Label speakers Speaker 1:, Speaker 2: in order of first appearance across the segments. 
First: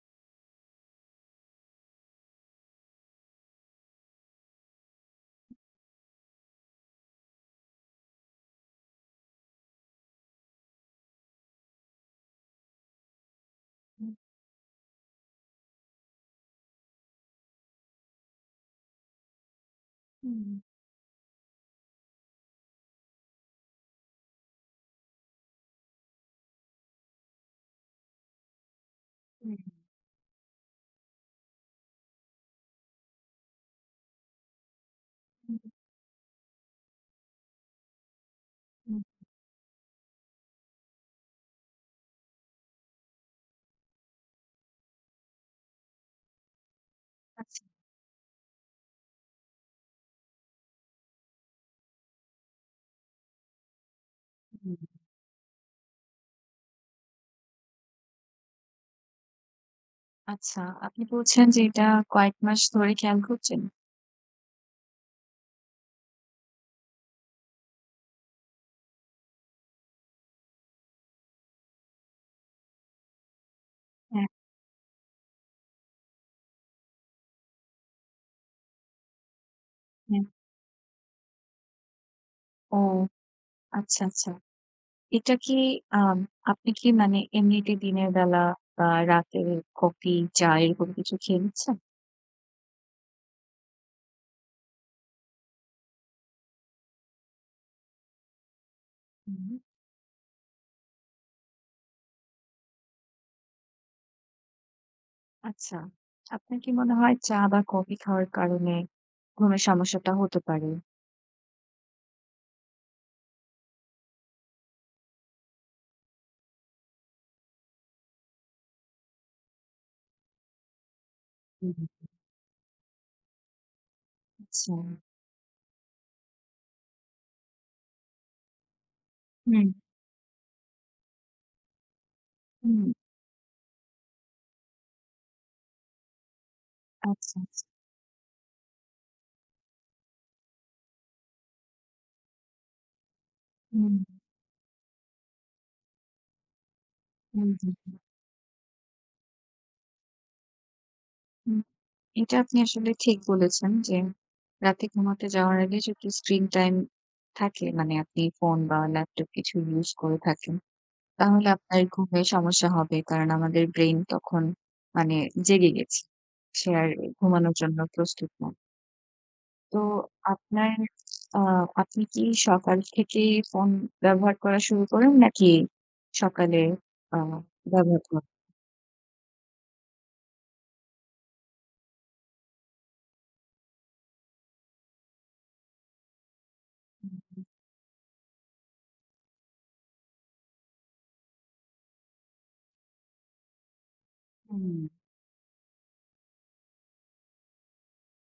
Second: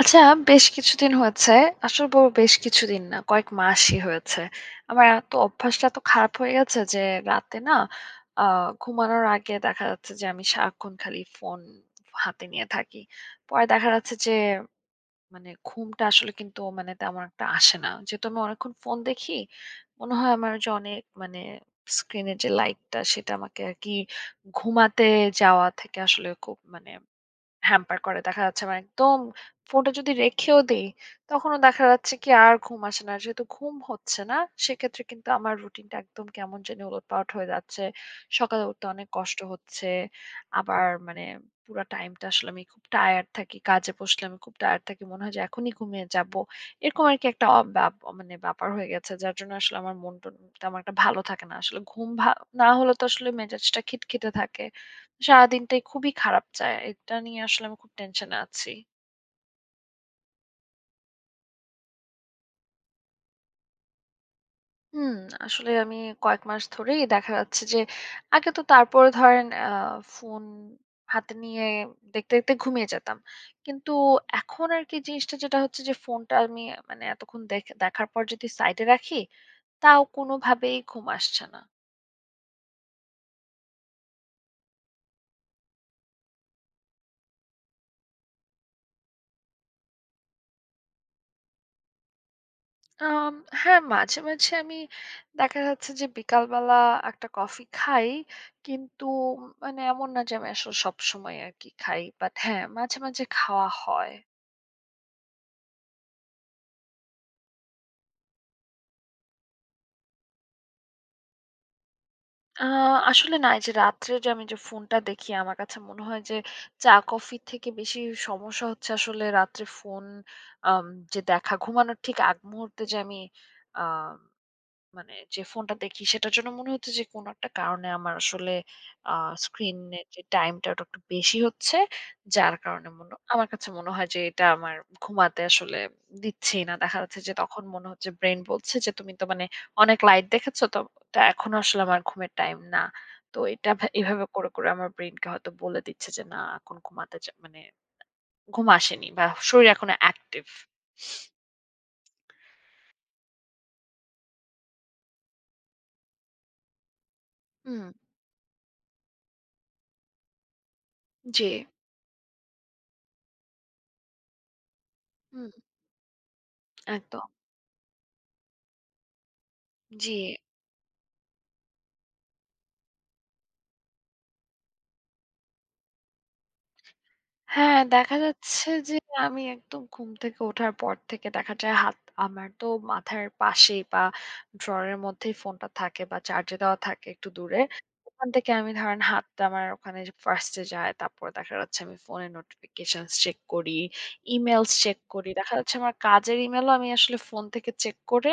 Speaker 1: আচ্ছা, বেশ কিছুদিন হয়েছে। আসলে বলব বেশ কিছুদিন না, কয়েক মাসই হয়েছে। আমার এত অভ্যাসটা এত খারাপ হয়ে গেছে যে রাতে না আ ঘুমানোর আগে দেখা যাচ্ছে যে আমি সারাক্ষণ খালি ফোন হাতে নিয়ে থাকি। পরে দেখা
Speaker 2: হুম,
Speaker 1: যাচ্ছে যে মানে ঘুমটা আসলে কিন্তু মানে তেমন একটা আসে না। যেহেতু আমি অনেকক্ষণ ফোন দেখি, মনে হয়
Speaker 2: হুম,
Speaker 1: আমার যে অনেক মানে স্ক্রিনের যে লাইটটা সেটা আমাকে আরকি ঘুমাতে যাওয়া থেকে আসলে খুব মানে হ্যাম্পার করে। দেখা যাচ্ছে আমার একদম
Speaker 2: হুম,
Speaker 1: ফোনটা যদি রেখেও দেই, তখনও দেখা যাচ্ছে কি আর ঘুম আসে না। যেহেতু ঘুম হচ্ছে না, সেক্ষেত্রে কিন্তু আমার
Speaker 2: হুম,
Speaker 1: রুটিনটা একদম কেমন জানি ওলটপালট হয়ে যাচ্ছে। সকালে উঠতে
Speaker 2: হুম।
Speaker 1: অনেক কষ্ট হচ্ছে। আবার মানে পুরা টাইমটা আসলে আমি খুব টায়ার্ড থাকি। কাজে বসলে আমি খুব টায়ার্ড থাকি। মনে হয় যে এখনই ঘুমিয়ে যাব। এরকম আরকি একটা অ
Speaker 2: আচ্ছা,
Speaker 1: ব্যাপ মানে ব্যাপার হয়ে গেছে। যার জন্য আসলে আমার মন-টন তেমন একটা ভালো থাকে না। আসলে ঘুম না হলে তো আসলে মেজাজটা খিটখিটে থাকে।
Speaker 2: হুম।
Speaker 1: সারাদিনটাই খুবই খারাপ যায়। এটা নিয়ে আসলে আমি খুব টেনশনে আছি।
Speaker 2: আচ্ছা, আপনি বলছেন যে এটা কয়েক মাস ধরে খেয়াল করছেন?
Speaker 1: হুম, আসলে আমি কয়েক মাস ধরেই দেখা যাচ্ছে যে, আগে তো তারপরে ধরেন ফোন হাতে নিয়ে দেখতে, দেখতে ঘুমিয়ে যেতাম। কিন্তু
Speaker 2: হ্যাঁ,
Speaker 1: এখন আরকি জিনিসটা যেটা হচ্ছে যে, ফোনটা আমি মানে এতক্ষণ দেখার পর যদি সাইডে রাখি, তাও
Speaker 2: হ্যাঁ।
Speaker 1: কোনোভাবেই ঘুম আসছে না।
Speaker 2: ও আচ্ছা, আচ্ছা। এটা কি আম আপনি কি মানে এমনিতে দিনের বেলা বা রাতে কফি, চা এরকম কিছু খেয়ে নিচ্ছেন?
Speaker 1: আম হ্যাঁ, মাঝে, মাঝে আমি দেখা যাচ্ছে যে বিকালবেলা একটা কফি খাই। কিন্তু
Speaker 2: হুম,
Speaker 1: মানে এমন না যে আমি আসলে সবসময় আরকি খাই। বাট হ্যাঁ, মাঝে, মাঝে খাওয়া হয়।
Speaker 2: আচ্ছা। আপনার কি মনে হয় চা বা কফি খাওয়ার কারণে ঘুমের সমস্যাটা হতে পারে?
Speaker 1: আ আসলে না এই যে রাত্রে যে আমি যে ফোনটা দেখি আমার কাছে মনে হয় যে চা কফির থেকে বেশি সমস্যা হচ্ছে আসলে রাত্রে ফোন আম যে দেখা
Speaker 2: হুম, হুম।
Speaker 1: ঘুমানোর ঠিক আগ মুহূর্তে যে আমি আ
Speaker 2: আচ্ছা।
Speaker 1: মানে যে ফোনটা দেখি সেটার জন্য মনে হচ্ছে যে কোনো একটা কারণে আমার আসলে আ
Speaker 2: হুম,
Speaker 1: স্ক্রিনের যে টাইমটা ওটা একটু বেশি হচ্ছে। যার কারণে
Speaker 2: হুম।
Speaker 1: মনে আমার কাছে মনে হয় যে এটা আমার ঘুমাতে আসলে দিচ্ছেই না। দেখা যাচ্ছে যে
Speaker 2: আচ্ছা,
Speaker 1: তখন
Speaker 2: আচ্ছা।
Speaker 1: মনে হচ্ছে ব্রেইন বলছে যে তুমি তো মানে অনেক লাইট দেখেছো তো এটা এখনো আসলে আমার ঘুমের টাইম না। তো এটা
Speaker 2: হুম,
Speaker 1: এভাবে করে, করে আমার ব্রেইনকে হয়তো বলে দিচ্ছে যে না এখন ঘুমাতে
Speaker 2: হুম,
Speaker 1: মানে
Speaker 2: হুম।
Speaker 1: ঘুম আসেনি বা শরীর এখনো অ্যাক্টিভ।
Speaker 2: এটা আপনি আসলে ঠিক বলেছেন যে রাতে ঘুমাতে যাওয়ার আগে যদি স্ক্রিন টাইম থাকে,
Speaker 1: হুম,
Speaker 2: মানে আপনি ফোন বা ল্যাপটপ কিছু ইউজ করে থাকেন,
Speaker 1: জি,
Speaker 2: তাহলে আপনার ঘুমে সমস্যা হবে। কারণ আমাদের ব্রেইন তখন মানে
Speaker 1: হুম,
Speaker 2: জেগে গেছে। সে আর
Speaker 1: একদম।
Speaker 2: ঘুমানোর জন্য প্রস্তুত না। তো
Speaker 1: জি।
Speaker 2: আপনার আ আপনি কি সকাল থেকেই ফোন ব্যবহার করা শুরু করেন নাকি সকালে আ
Speaker 1: হ্যাঁ,
Speaker 2: ব্যবহার
Speaker 1: দেখা
Speaker 2: করেন?
Speaker 1: যাচ্ছে যে আমি একদম ঘুম থেকে ওঠার পর থেকে দেখা যায় হাত আমার তো মাথার পাশে বা ড্রয়ারের মধ্যেই ফোনটা থাকে বা চার্জে দেওয়া থাকে একটু দূরে। ওখান থেকে আমি ধরেন হাতটা আমার ওখানে ফার্স্ট এ যায়। তারপরে দেখা যাচ্ছে আমি ফোনের নোটিফিকেশনস চেক করি, ইমেইলস
Speaker 2: হুম,
Speaker 1: চেক করি। দেখা যাচ্ছে আমার কাজের ইমেইলও আমি আসলে ফোন থেকে চেক করে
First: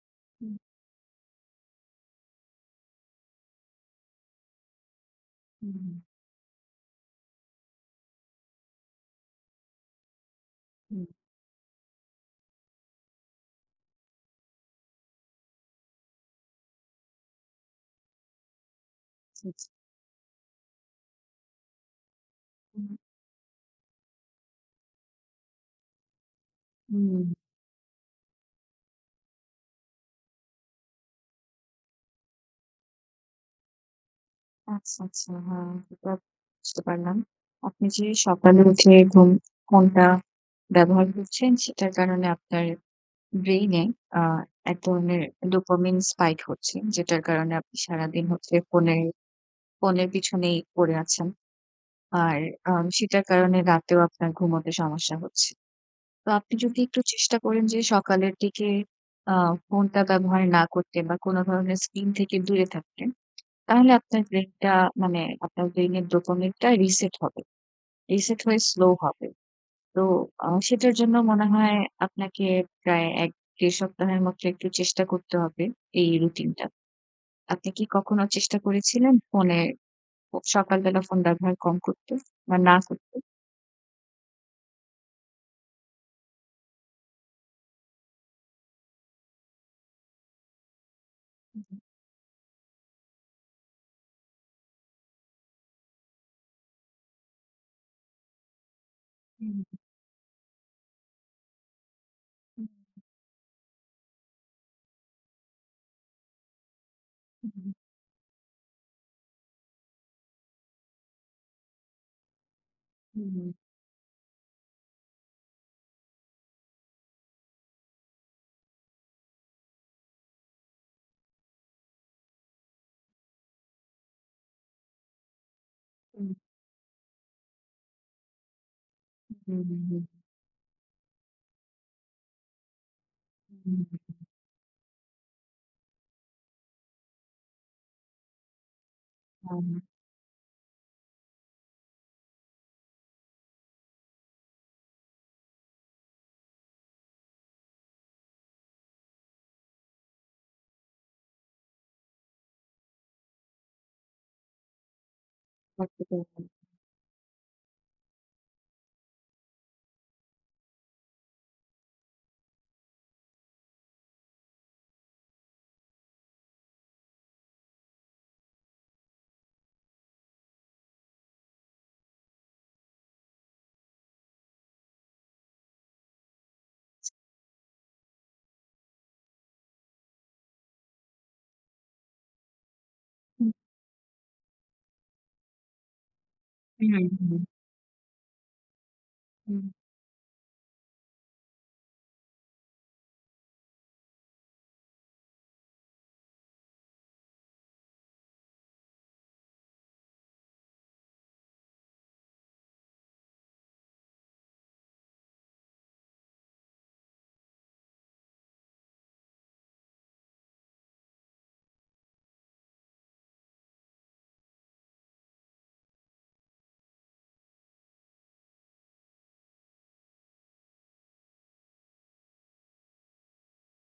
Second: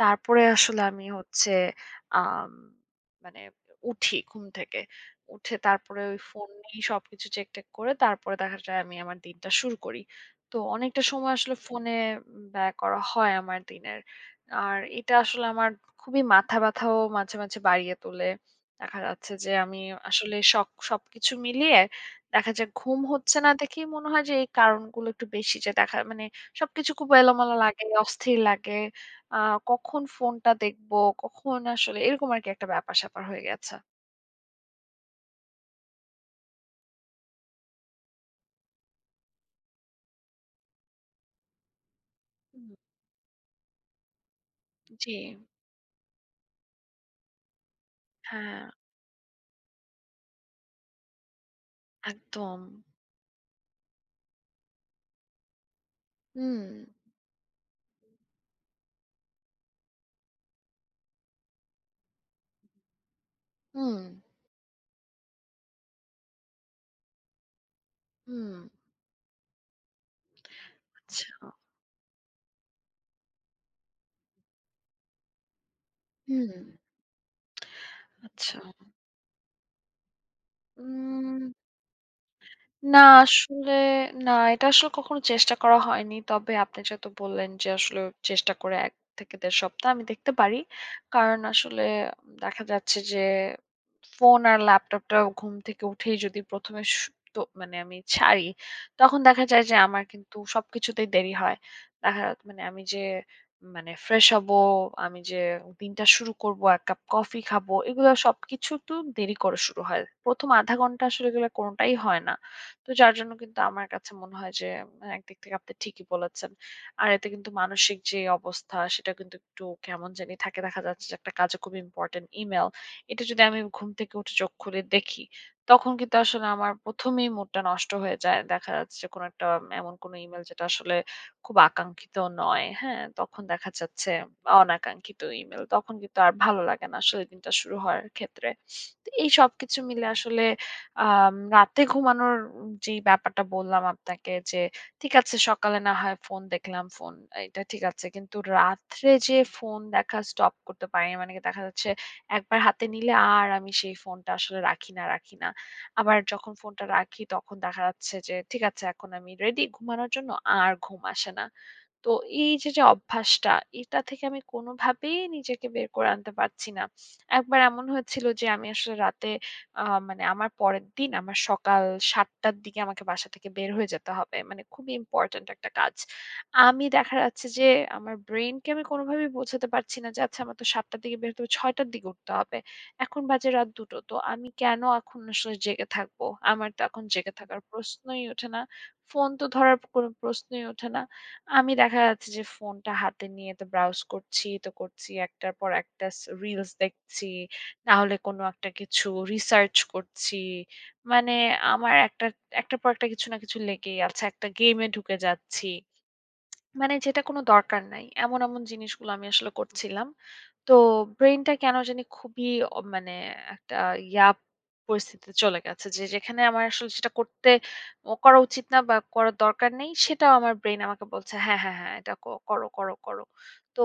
Speaker 1: তারপরে
Speaker 2: হুম,
Speaker 1: আসলে আমি হচ্ছে আম মানে উঠি ঘুম থেকে। উঠে
Speaker 2: হুম,
Speaker 1: তারপরে ওই ফোন নিয়েই সবকিছু চেক-টেক করে তারপরে দেখা যায় আমি আমার দিনটা শুরু করি। তো অনেকটা
Speaker 2: হুম,
Speaker 1: সময় আসলে ফোনে ব্যয় করা হয় আমার দিনের। আর এটা আসলে আমার খুবই মাথা ব্যথাও মাঝে, মাঝে বাড়িয়ে তোলে। দেখা যাচ্ছে
Speaker 2: জি,
Speaker 1: যে
Speaker 2: জি।
Speaker 1: আমি আসলে সবকিছু মিলিয়ে দেখা যায়
Speaker 2: হুম,
Speaker 1: ঘুম হচ্ছে না দেখেই মনে হয় যে এই কারণগুলো একটু বেশি যে দেখা মানে সবকিছু খুব
Speaker 2: হুম।
Speaker 1: এলোমেলো লাগে, অস্থির লাগে। আ কখন ফোনটা দেখবো, কখন আসলে এরকম আরকি একটা ব্যাপার-স্যাপার হয়ে গেছে।
Speaker 2: আচ্ছা, আচ্ছা। হ্যাঁ, এটা বুঝতে পারলাম। আপনি যে সকালে উঠে ফোনটা ব্যবহার করছেন, সেটার কারণে আপনার
Speaker 1: হুম।
Speaker 2: ব্রেইনে আ এক
Speaker 1: জি।
Speaker 2: ধরনের ডোপামিন স্পাইক হচ্ছে। যেটার কারণে আপনি সারাদিন হচ্ছে
Speaker 1: হ্যাঁ,
Speaker 2: ফোনের পিছনেই পড়ে আছেন। আর
Speaker 1: একদম।
Speaker 2: সেটার কারণে রাতেও আপনার ঘুমোতে সমস্যা হচ্ছে। তো আপনি
Speaker 1: হুম,
Speaker 2: যদি একটু চেষ্টা করেন যে সকালের দিকে আ ফোনটা ব্যবহার না করতে বা কোন ধরনের স্ক্রিন থেকে দূরে থাকতে। তাহলে
Speaker 1: হুম,
Speaker 2: আপনার ব্রেইনটা মানে আপনার ব্রেইনের ডোপামিনটা রিসেট হবে। রিসেট
Speaker 1: হুম,
Speaker 2: হয়ে স্লো হবে। তো আ সেটার জন্য
Speaker 1: আচ্ছা।
Speaker 2: মনে হয় আপনাকে প্রায় ১-১.৫ সপ্তাহের মতো একটু চেষ্টা করতে হবে এই
Speaker 1: হুম।
Speaker 2: রুটিনটা। আপনি কি কখনো চেষ্টা
Speaker 1: আচ্ছা।
Speaker 2: করেছিলেন ফোনে ও সকালবেলা ফোন
Speaker 1: উম
Speaker 2: ব্যবহার কম করতে বা না
Speaker 1: না
Speaker 2: করতে?
Speaker 1: আসলে না, এটা আসলে কখনো চেষ্টা করা হয়নি। তবে আপনি যেহেতু বললেন যে আসলে চেষ্টা করে ১ থেকে ১.৫ সপ্তাহ আমি দেখতে পারি। কারণ আসলে দেখা যাচ্ছে যে ফোন আর ল্যাপটপটা ঘুম থেকে উঠেই যদি ১ম এ তো মানে আমি ছাড়ি, তখন দেখা যায় যে আমার কিন্তু সবকিছুতেই দেরি হয়। মানে আমি যে মানে ফ্রেশ হবো, আমি যে দিনটা শুরু করবো, ১ কাপ কফি খাবো, এগুলো সবকিছু তো দেরি করে শুরু হয়। ১ম আধা ঘন্টা আসলে এগুলো কোনটাই হয় না। তো যার জন্য কিন্তু আমার কাছে মনে হয় যে হ্যাঁ, একদিক থেকে আপনি ঠিকই বলেছেন। আর এতে কিন্তু মানসিক যে অবস্থা সেটা কিন্তু একটু কেমন জানি থাকে। দেখা যাচ্ছে যে একটা কাজে খুব ইম্পোর্টেন্ট ইমেইল। এটা যদি আমি ঘুম থেকে উঠে চোখ খুলে দেখি, তখন কিন্তু আসলে আমার ১ম এই মুডটা নষ্ট হয়ে যায়। দেখা যাচ্ছে যে কোনো একটা এমন কোনো ইমেইল যেটা আসলে খুব আকাঙ্ক্ষিত নয়। হ্যাঁ? তখন দেখা যাচ্ছে অনাকাঙ্ক্ষিত ইমেইল। তখন কিন্তু আর ভালো লাগে না আসলে দিনটা শুরু হওয়ার ক্ষেত্রে। তো এই সবকিছু মিলে আসলে রাতে ঘুমানোর যেই ব্যাপারটা বললাম আপনাকে যে, ঠিক আছে সকালে না হয় ফোন দেখলাম, ফোন এটা ঠিক আছে। কিন্তু রাত্রে যে ফোন দেখা স্টপ করতে পারি না। মানে কি দেখা যাচ্ছে একবার হাতে নিলে আর আমি সেই ফোনটা আসলে রাখি না, রাখি না। আবার যখন ফোনটা রাখি তখন দেখা যাচ্ছে যে ঠিক আছে এখন আমি রেডি ঘুমানোর জন্য, আর ঘুম আসে না। তো এই যে, যে অভ্যাসটা এটা থেকে আমি কোনোভাবেই নিজেকে বের করে আনতে পারছি না। একবার এমন হয়েছিল যে আমি আসলে রাতে আ মানে আমার পরের দিন আমার সকাল ৭ঃ০০ র দিকে আমাকে বাসা থেকে বের হয়ে যেতে হবে। মানে খুবই ইম্পোর্টেন্ট একটা কাজ। আমি দেখা যাচ্ছে যে আমার ব্রেইনকে আমি কোনোভাবেই বোঝাতে পারছি না যে আচ্ছা আমার তো ৭ঃ০০ র দিকে বের হতে হবে, ৬ঃ০০ র দিকে উঠতে হবে। এখন বাজে রাত ২ঃ০০ তো আমি কেন এখন আসলে জেগে থাকবো? আমার তো এখন জেগে থাকার প্রশ্নই ওঠে না। ফোন তো ধরার কোনো প্রশ্নই ওঠে না। আমি দেখা যাচ্ছে যে ফোনটা হাতে নিয়ে তো ব্রাউজ করছি, তো করছি একটার পর একটা রিলস দেখছি। না হলে কোনো একটা কিছু রিসার্চ করছি। মানে আমার একটা একটার পর একটা কিছু না কিছু লেগেই আছে। একটা গেমে ঢুকে যাচ্ছি। মানে যেটা কোনো দরকার নাই। এমন, এমন জিনিসগুলো আমি আসলে করছিলাম। তো ব্রেইনটা কেন জানি খুবই মানে একটা ইয়া পরিস্থিতিতে চলে গেছে। যে যেখানে আমার আসলে সেটা করতে ও করা উচিত না বা করার দরকার নেই, সেটাও আমার ব্রেইন আমাকে বলছে, "হ্যাঁ, হ্যাঁ, হ্যাঁ, এটা করো, করো, করো।" তো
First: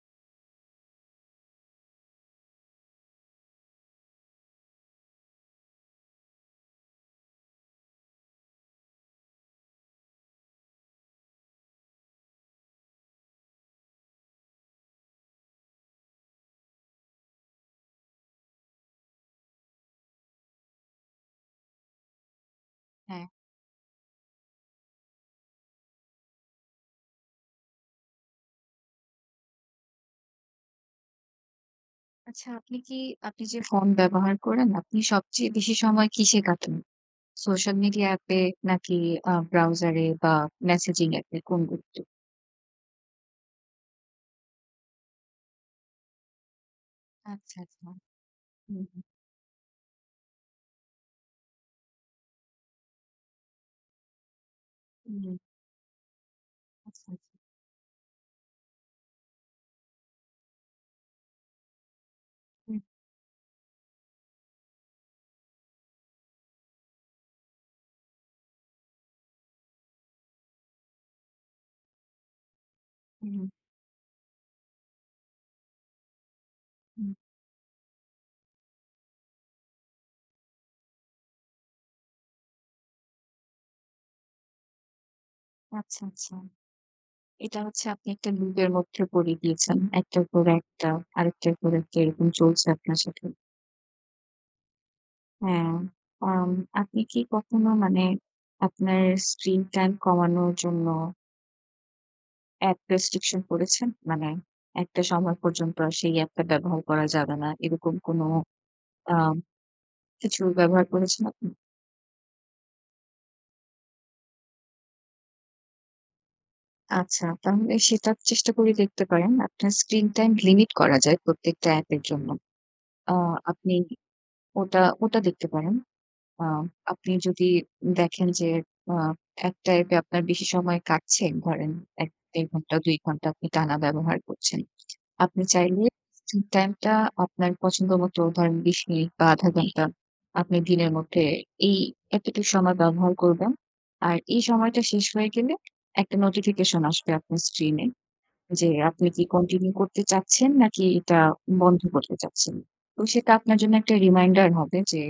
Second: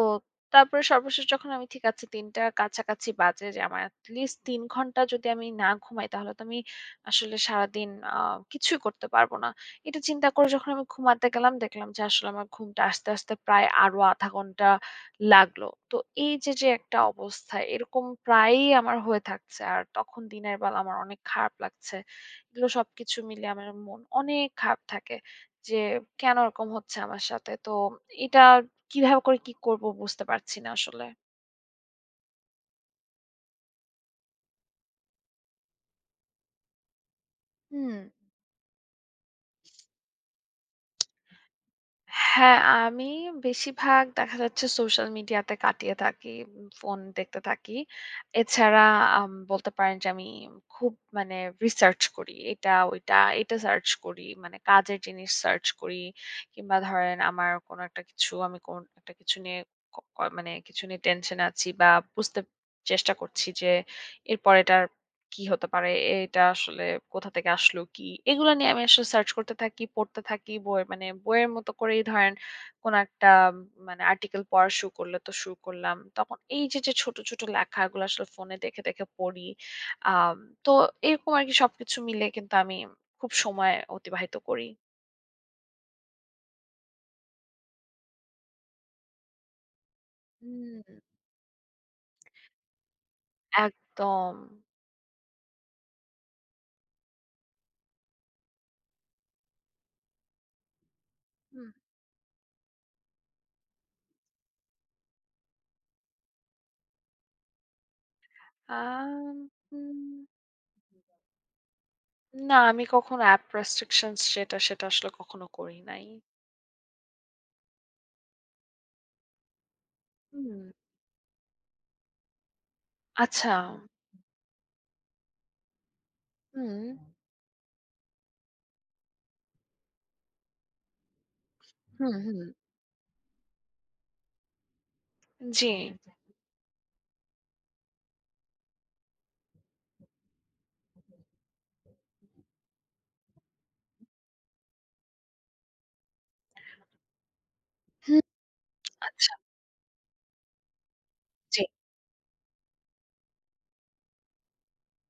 Speaker 1: তারপরে সর্বশেষ যখন আমি ঠিক আছে ৩ টার কাছাকাছি বাজে যে আমার at least ৩ ঘন্টা যদি আমি না ঘুমাই, তাহলে তো আমি আসলে সারাদিন আ কিছুই করতে পারব না। এটা চিন্তা করে যখন আমি ঘুমাতে গেলাম, দেখলাম যে আসলে আমার ঘুমটা আসতে, আসতে প্রায় আরো ০.৫ ঘন্টা লাগলো। তো এই যে, যে একটা অবস্থা, এরকম প্রায়ই আমার হয়ে থাকছে। আর তখন দিনের বেলা আমার অনেক খারাপ লাগছে। এগুলো সবকিছু
Speaker 2: হ্যাঁ।
Speaker 1: মিলিয়ে আমার মন অনেক খারাপ থাকে যে, কেন এরকম হচ্ছে আমার সাথে? তো এটা কিভাবে করে কি করব বুঝতে পারছি না আসলে।
Speaker 2: আচ্ছা, আপনি যে ফোন ব্যবহার করেন, আপনি সবচেয়ে বেশি সময় কিসে কাটান? সোশ্যাল
Speaker 1: হুম।
Speaker 2: মিডিয়া অ্যাপে নাকি ব্রাউজারে বা মেসেজিং অ্যাপে কোনগুলোতে?
Speaker 1: হ্যাঁ, আমি বেশিরভাগ দেখা যাচ্ছে সোশ্যাল মিডিয়াতে কাটিয়ে থাকি। ফোন দেখতে
Speaker 2: আচ্ছা,
Speaker 1: থাকি।
Speaker 2: আচ্ছা।
Speaker 1: এছাড়া
Speaker 2: হুম,
Speaker 1: বলতে পারেন যে আমি খুব মানে রিসার্চ করি। এটা ওইটা, এটা সার্চ করি। মানে কাজের
Speaker 2: হুম,
Speaker 1: জিনিস
Speaker 2: হুম।
Speaker 1: সার্চ করি। কিংবা
Speaker 2: আচ্ছা,
Speaker 1: ধরেন
Speaker 2: আচ্ছা।
Speaker 1: আমার কোনো একটা কিছু আমি কোন একটা কিছু নিয়ে ক ক মানে কিছু নিয়ে টেনশন আছি বা বুঝতে
Speaker 2: হুম,
Speaker 1: চেষ্টা করছি যে এরপর এটা কি হতে পারে? এটা আসলে কোথা থেকে আসলো? কি? এগুলা নিয়ে আমি আসলে সার্চ করতে থাকি, পড়তে থাকি। বই মানে বইয়ের মতো করেই ধরেন কোন একটা
Speaker 2: হুম,
Speaker 1: উম, মানে আর্টিকেল পড়া শুরু করলে তো শুরু করলাম। তখন এই যে, যে
Speaker 2: হুম।
Speaker 1: ছোট, ছোট লেখাগুলো আসলে ফোনে দেখে, দেখে পড়ি। আম তো এরকম আরকি সবকিছু মিলে কিন্তু আমি খুব সময় অতিবাহিত করি।
Speaker 2: আচ্ছা, আচ্ছা। এটা হচ্ছে আপনি একটা লুপের মধ্যে পড়ে গিয়েছেন। একটার পর একটা,
Speaker 1: হুম,
Speaker 2: আরেকটার পর একটা এরকম চলছে আপনার সাথে।
Speaker 1: একদম।
Speaker 2: হ্যাঁ। আম আপনি কি কখনো মানে আপনার স্ক্রিন টাইম কমানোর জন্য
Speaker 1: হুম,
Speaker 2: অ্যাপ রেস্ট্রিকশন করেছেন? মানে একটা সময় পর্যন্ত আর সেই অ্যাপটা ব্যবহার করা যাবে না। এরকম কোনো আ
Speaker 1: আম হুম।
Speaker 2: কিছু ব্যবহার করেছেন আপনি?
Speaker 1: না, আমি কখনো অ্যাপ রেস্ট্রিকশনস যেটা সেটা আসলে কখনো করি নাই।
Speaker 2: আচ্ছা, তাহলে সেটা চেষ্টা করে দেখতে পারেন। আপনার স্ক্রিন টাইম
Speaker 1: হুম।
Speaker 2: লিমিট করা যায় প্রত্যেকটা অ্যাপের জন্য। আ
Speaker 1: আচ্ছা।
Speaker 2: আপনি ওটা, ওটা দেখতে পারেন। আ
Speaker 1: হুম,
Speaker 2: আপনি যদি দেখেন যে আ এক টাইপে আপনার বেশি সময় কাটছে, ধরেন
Speaker 1: হুম, হুম।
Speaker 2: ১-১.৫ ঘন্টা, ২ ঘন্টা আপনি টানা ব্যবহার করছেন। আপনি
Speaker 1: জি।
Speaker 2: চাইলে স্ক্রিন টাইমটা আপনার পছন্দ মতো ধরেন ২০ মিনিট বা ০.৫ ঘন্টা আপনি দিনের মধ্যে এই এতটুকু সময় ব্যবহার করবেন। আর এই সময়টা শেষ হয়ে গেলে একটা নোটিফিকেশন আসবে আপনার স্ক্রিনে।
Speaker 1: হুম।
Speaker 2: যে আপনি কি
Speaker 1: আচ্ছা,
Speaker 2: কন্টিনিউ করতে চাচ্ছেন নাকি এটা
Speaker 1: জি।
Speaker 2: বন্ধ করতে চাচ্ছেন। তো সেটা আপনার জন্য একটা রিমাইন্ডার হবে যে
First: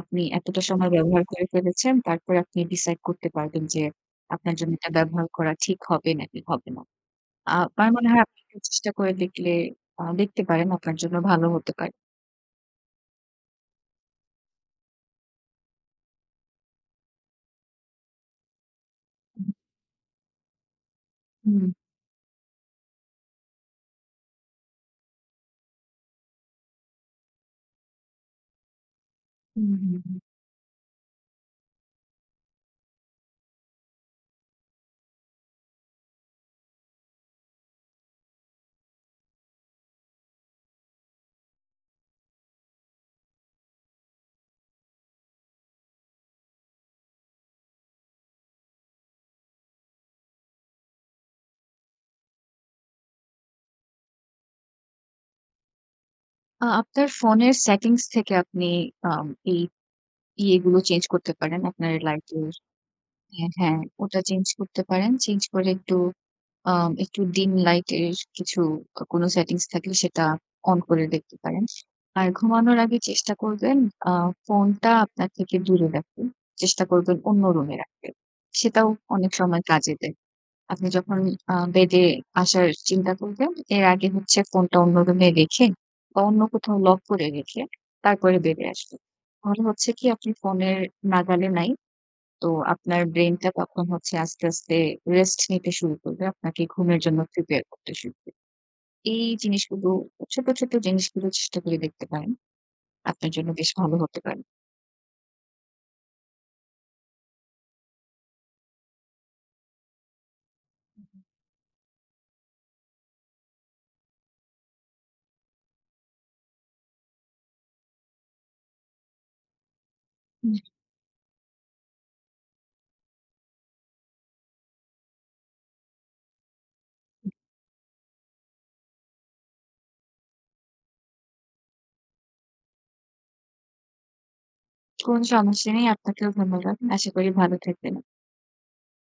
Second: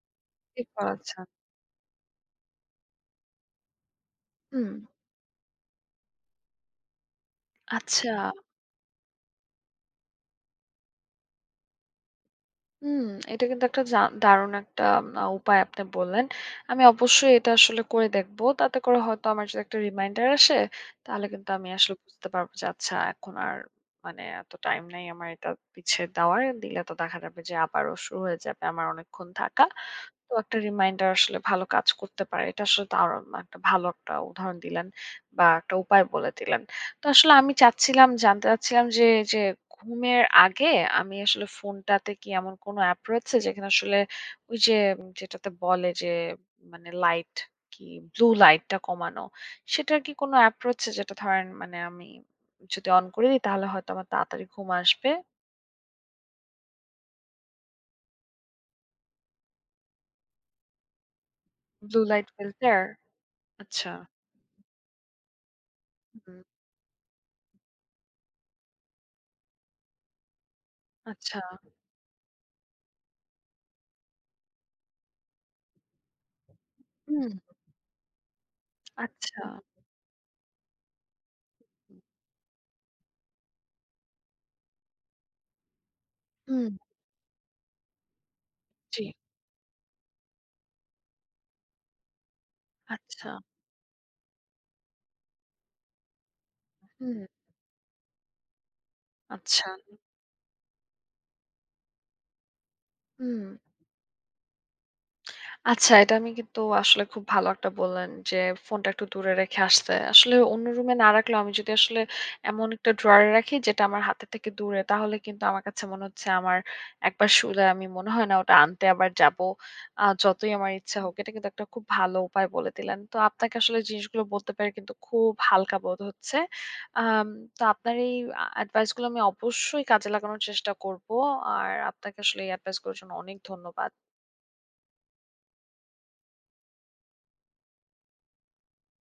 Speaker 2: আপনি এতটা
Speaker 1: ঠিক
Speaker 2: সময় ব্যবহার
Speaker 1: বলেছেন।
Speaker 2: করে ফেলেছেন। তারপরে আপনি ডিসাইড করতে পারবেন যে আপনার
Speaker 1: হুম।
Speaker 2: জন্য এটা ব্যবহার করা ঠিক হবে নাকি হবে না। আ আমার মনে
Speaker 1: আচ্ছা।
Speaker 2: হয় আপনি একটু চেষ্টা করে দেখলে দেখতে পারেন আপনার জন্য ভালো হতে পারে।
Speaker 1: হুম, এটা কিন্তু একটা দারুণ একটা উপায় আপনি বললেন। আমি অবশ্যই এটা আসলে করে দেখব। তাতে করে হয়তো আমার যদি একটা রিমাইন্ডার আসে, তাহলে কিন্তু আমি
Speaker 2: হুম,
Speaker 1: আসলে বুঝতে পারব যে আচ্ছা এখন আর মানে এত টাইম নাই আমার এটা পিছিয়ে দেওয়ার। দিলে তো দেখা যাবে যে আবারও শুরু হয়ে যাবে আমার অনেকক্ষণ থাকা।
Speaker 2: হুম, হুম, হুম।
Speaker 1: তো একটা রিমাইন্ডার আসলে ভালো কাজ করতে পারে। এটা আসলে দারুণ একটা ভালো একটা উদাহরণ দিলেন বা একটা উপায় বলে দিলেন। তো আসলে আমি চাচ্ছিলাম জানতে চাচ্ছিলাম যে, যে ঘুমের আগে আমি আসলে ফোনটাতে কি এমন কোনো অ্যাপ রয়েছে যেখানে আসলে ওই যে যেটাতে বলে যে মানে লাইট কি ব্লু লাইটটা কমানো, সেটার কি কোনো অ্যাপ রয়েছে যেটা ধরেন মানে আমি যদি অন করে দিই তাহলে হয়তো আমার তাড়াতাড়ি ঘুম আসবে?
Speaker 2: আপনার ফোনের সেটিংস থেকে আপনি আম এই ইয়েগুলো চেঞ্জ করতে পারেন। আপনার
Speaker 1: ব্লু লাইট
Speaker 2: লাইটের।
Speaker 1: ফিল্টার?
Speaker 2: হ্যাঁ, হ্যাঁ।
Speaker 1: আচ্ছা।
Speaker 2: ওটা চেঞ্জ করতে পারেন। চেঞ্জ করে একটু
Speaker 1: হুম,
Speaker 2: আম একটু ডিম লাইট এর কিছু কোনো সেটিংস থাকলে সেটা অন করে দেখতে
Speaker 1: আচ্ছা।
Speaker 2: পারেন। আর ঘুমানোর আগে চেষ্টা করবেন আ ফোনটা আপনার থেকে দূরে রাখতে। চেষ্টা করবেন
Speaker 1: হুম,
Speaker 2: অন্য রুমে রাখতে। সেটাও অনেক
Speaker 1: আচ্ছা।
Speaker 2: সময় কাজে দেয়। আপনি যখন বেডে আসার চিন্তা করবেন, এর আগে হচ্ছে ফোনটা অন্য রুমে রেখে বা অন্য
Speaker 1: হুম,
Speaker 2: কোথাও লক করে রেখে তারপরে বেডে আসবেন।
Speaker 1: জি।
Speaker 2: তাহলে হচ্ছে কি আপনি ফোনের নাগালে নাই। তো আপনার
Speaker 1: আচ্ছা।
Speaker 2: ব্রেইনটা তখন হচ্ছে আস্তে, আস্তে রেস্ট নিতে শুরু করবে। আপনাকে ঘুমের
Speaker 1: হুম,
Speaker 2: জন্য প্রিপেয়ার করতে শুরু করবে। এই
Speaker 1: আচ্ছা।
Speaker 2: জিনিসগুলো ছোট, ছোট জিনিসগুলো চেষ্টা করে দেখতে পারেন। আপনার
Speaker 1: হুম।
Speaker 2: জন্য বেশ ভালো হতে পারে।
Speaker 1: আচ্ছা, এটা আমি কিন্তু আসলে খুব ভালো একটা বললেন যে, ফোনটা একটু দূরে রেখে আসতে। আসলে অন্য রুমে না রাখলেও আমি যদি আসলে এমন একটা ড্রয়ারে রাখি যেটা আমার হাতের থেকে দূরে, তাহলে কিন্তু আমার কাছে মনে হচ্ছে আমার একবার শুলে আমি মনে হয় না ওটা আনতে আবার যাবো। যতই
Speaker 2: হুম।
Speaker 1: আমার ইচ্ছা হোক। এটা কিন্তু একটা খুব ভালো উপায় বলে দিলেন। তো আপনাকে আসলে জিনিসগুলো বলতে পেরে কিন্তু খুব হালকা বোধ হচ্ছে। আম তো আপনার এই অ্যাডভাইসগুলো আমি অবশ্যই কাজে লাগানোর চেষ্টা করব। আর আপনাকে আসলে এই অ্যাডভাইসগুলোর জন্য অনেক ধন্যবাদ।
Speaker 2: কোনো সমস্যা নেই। আপনাকেও ধন্যবাদ। আশা করি ভালো থাকবেন।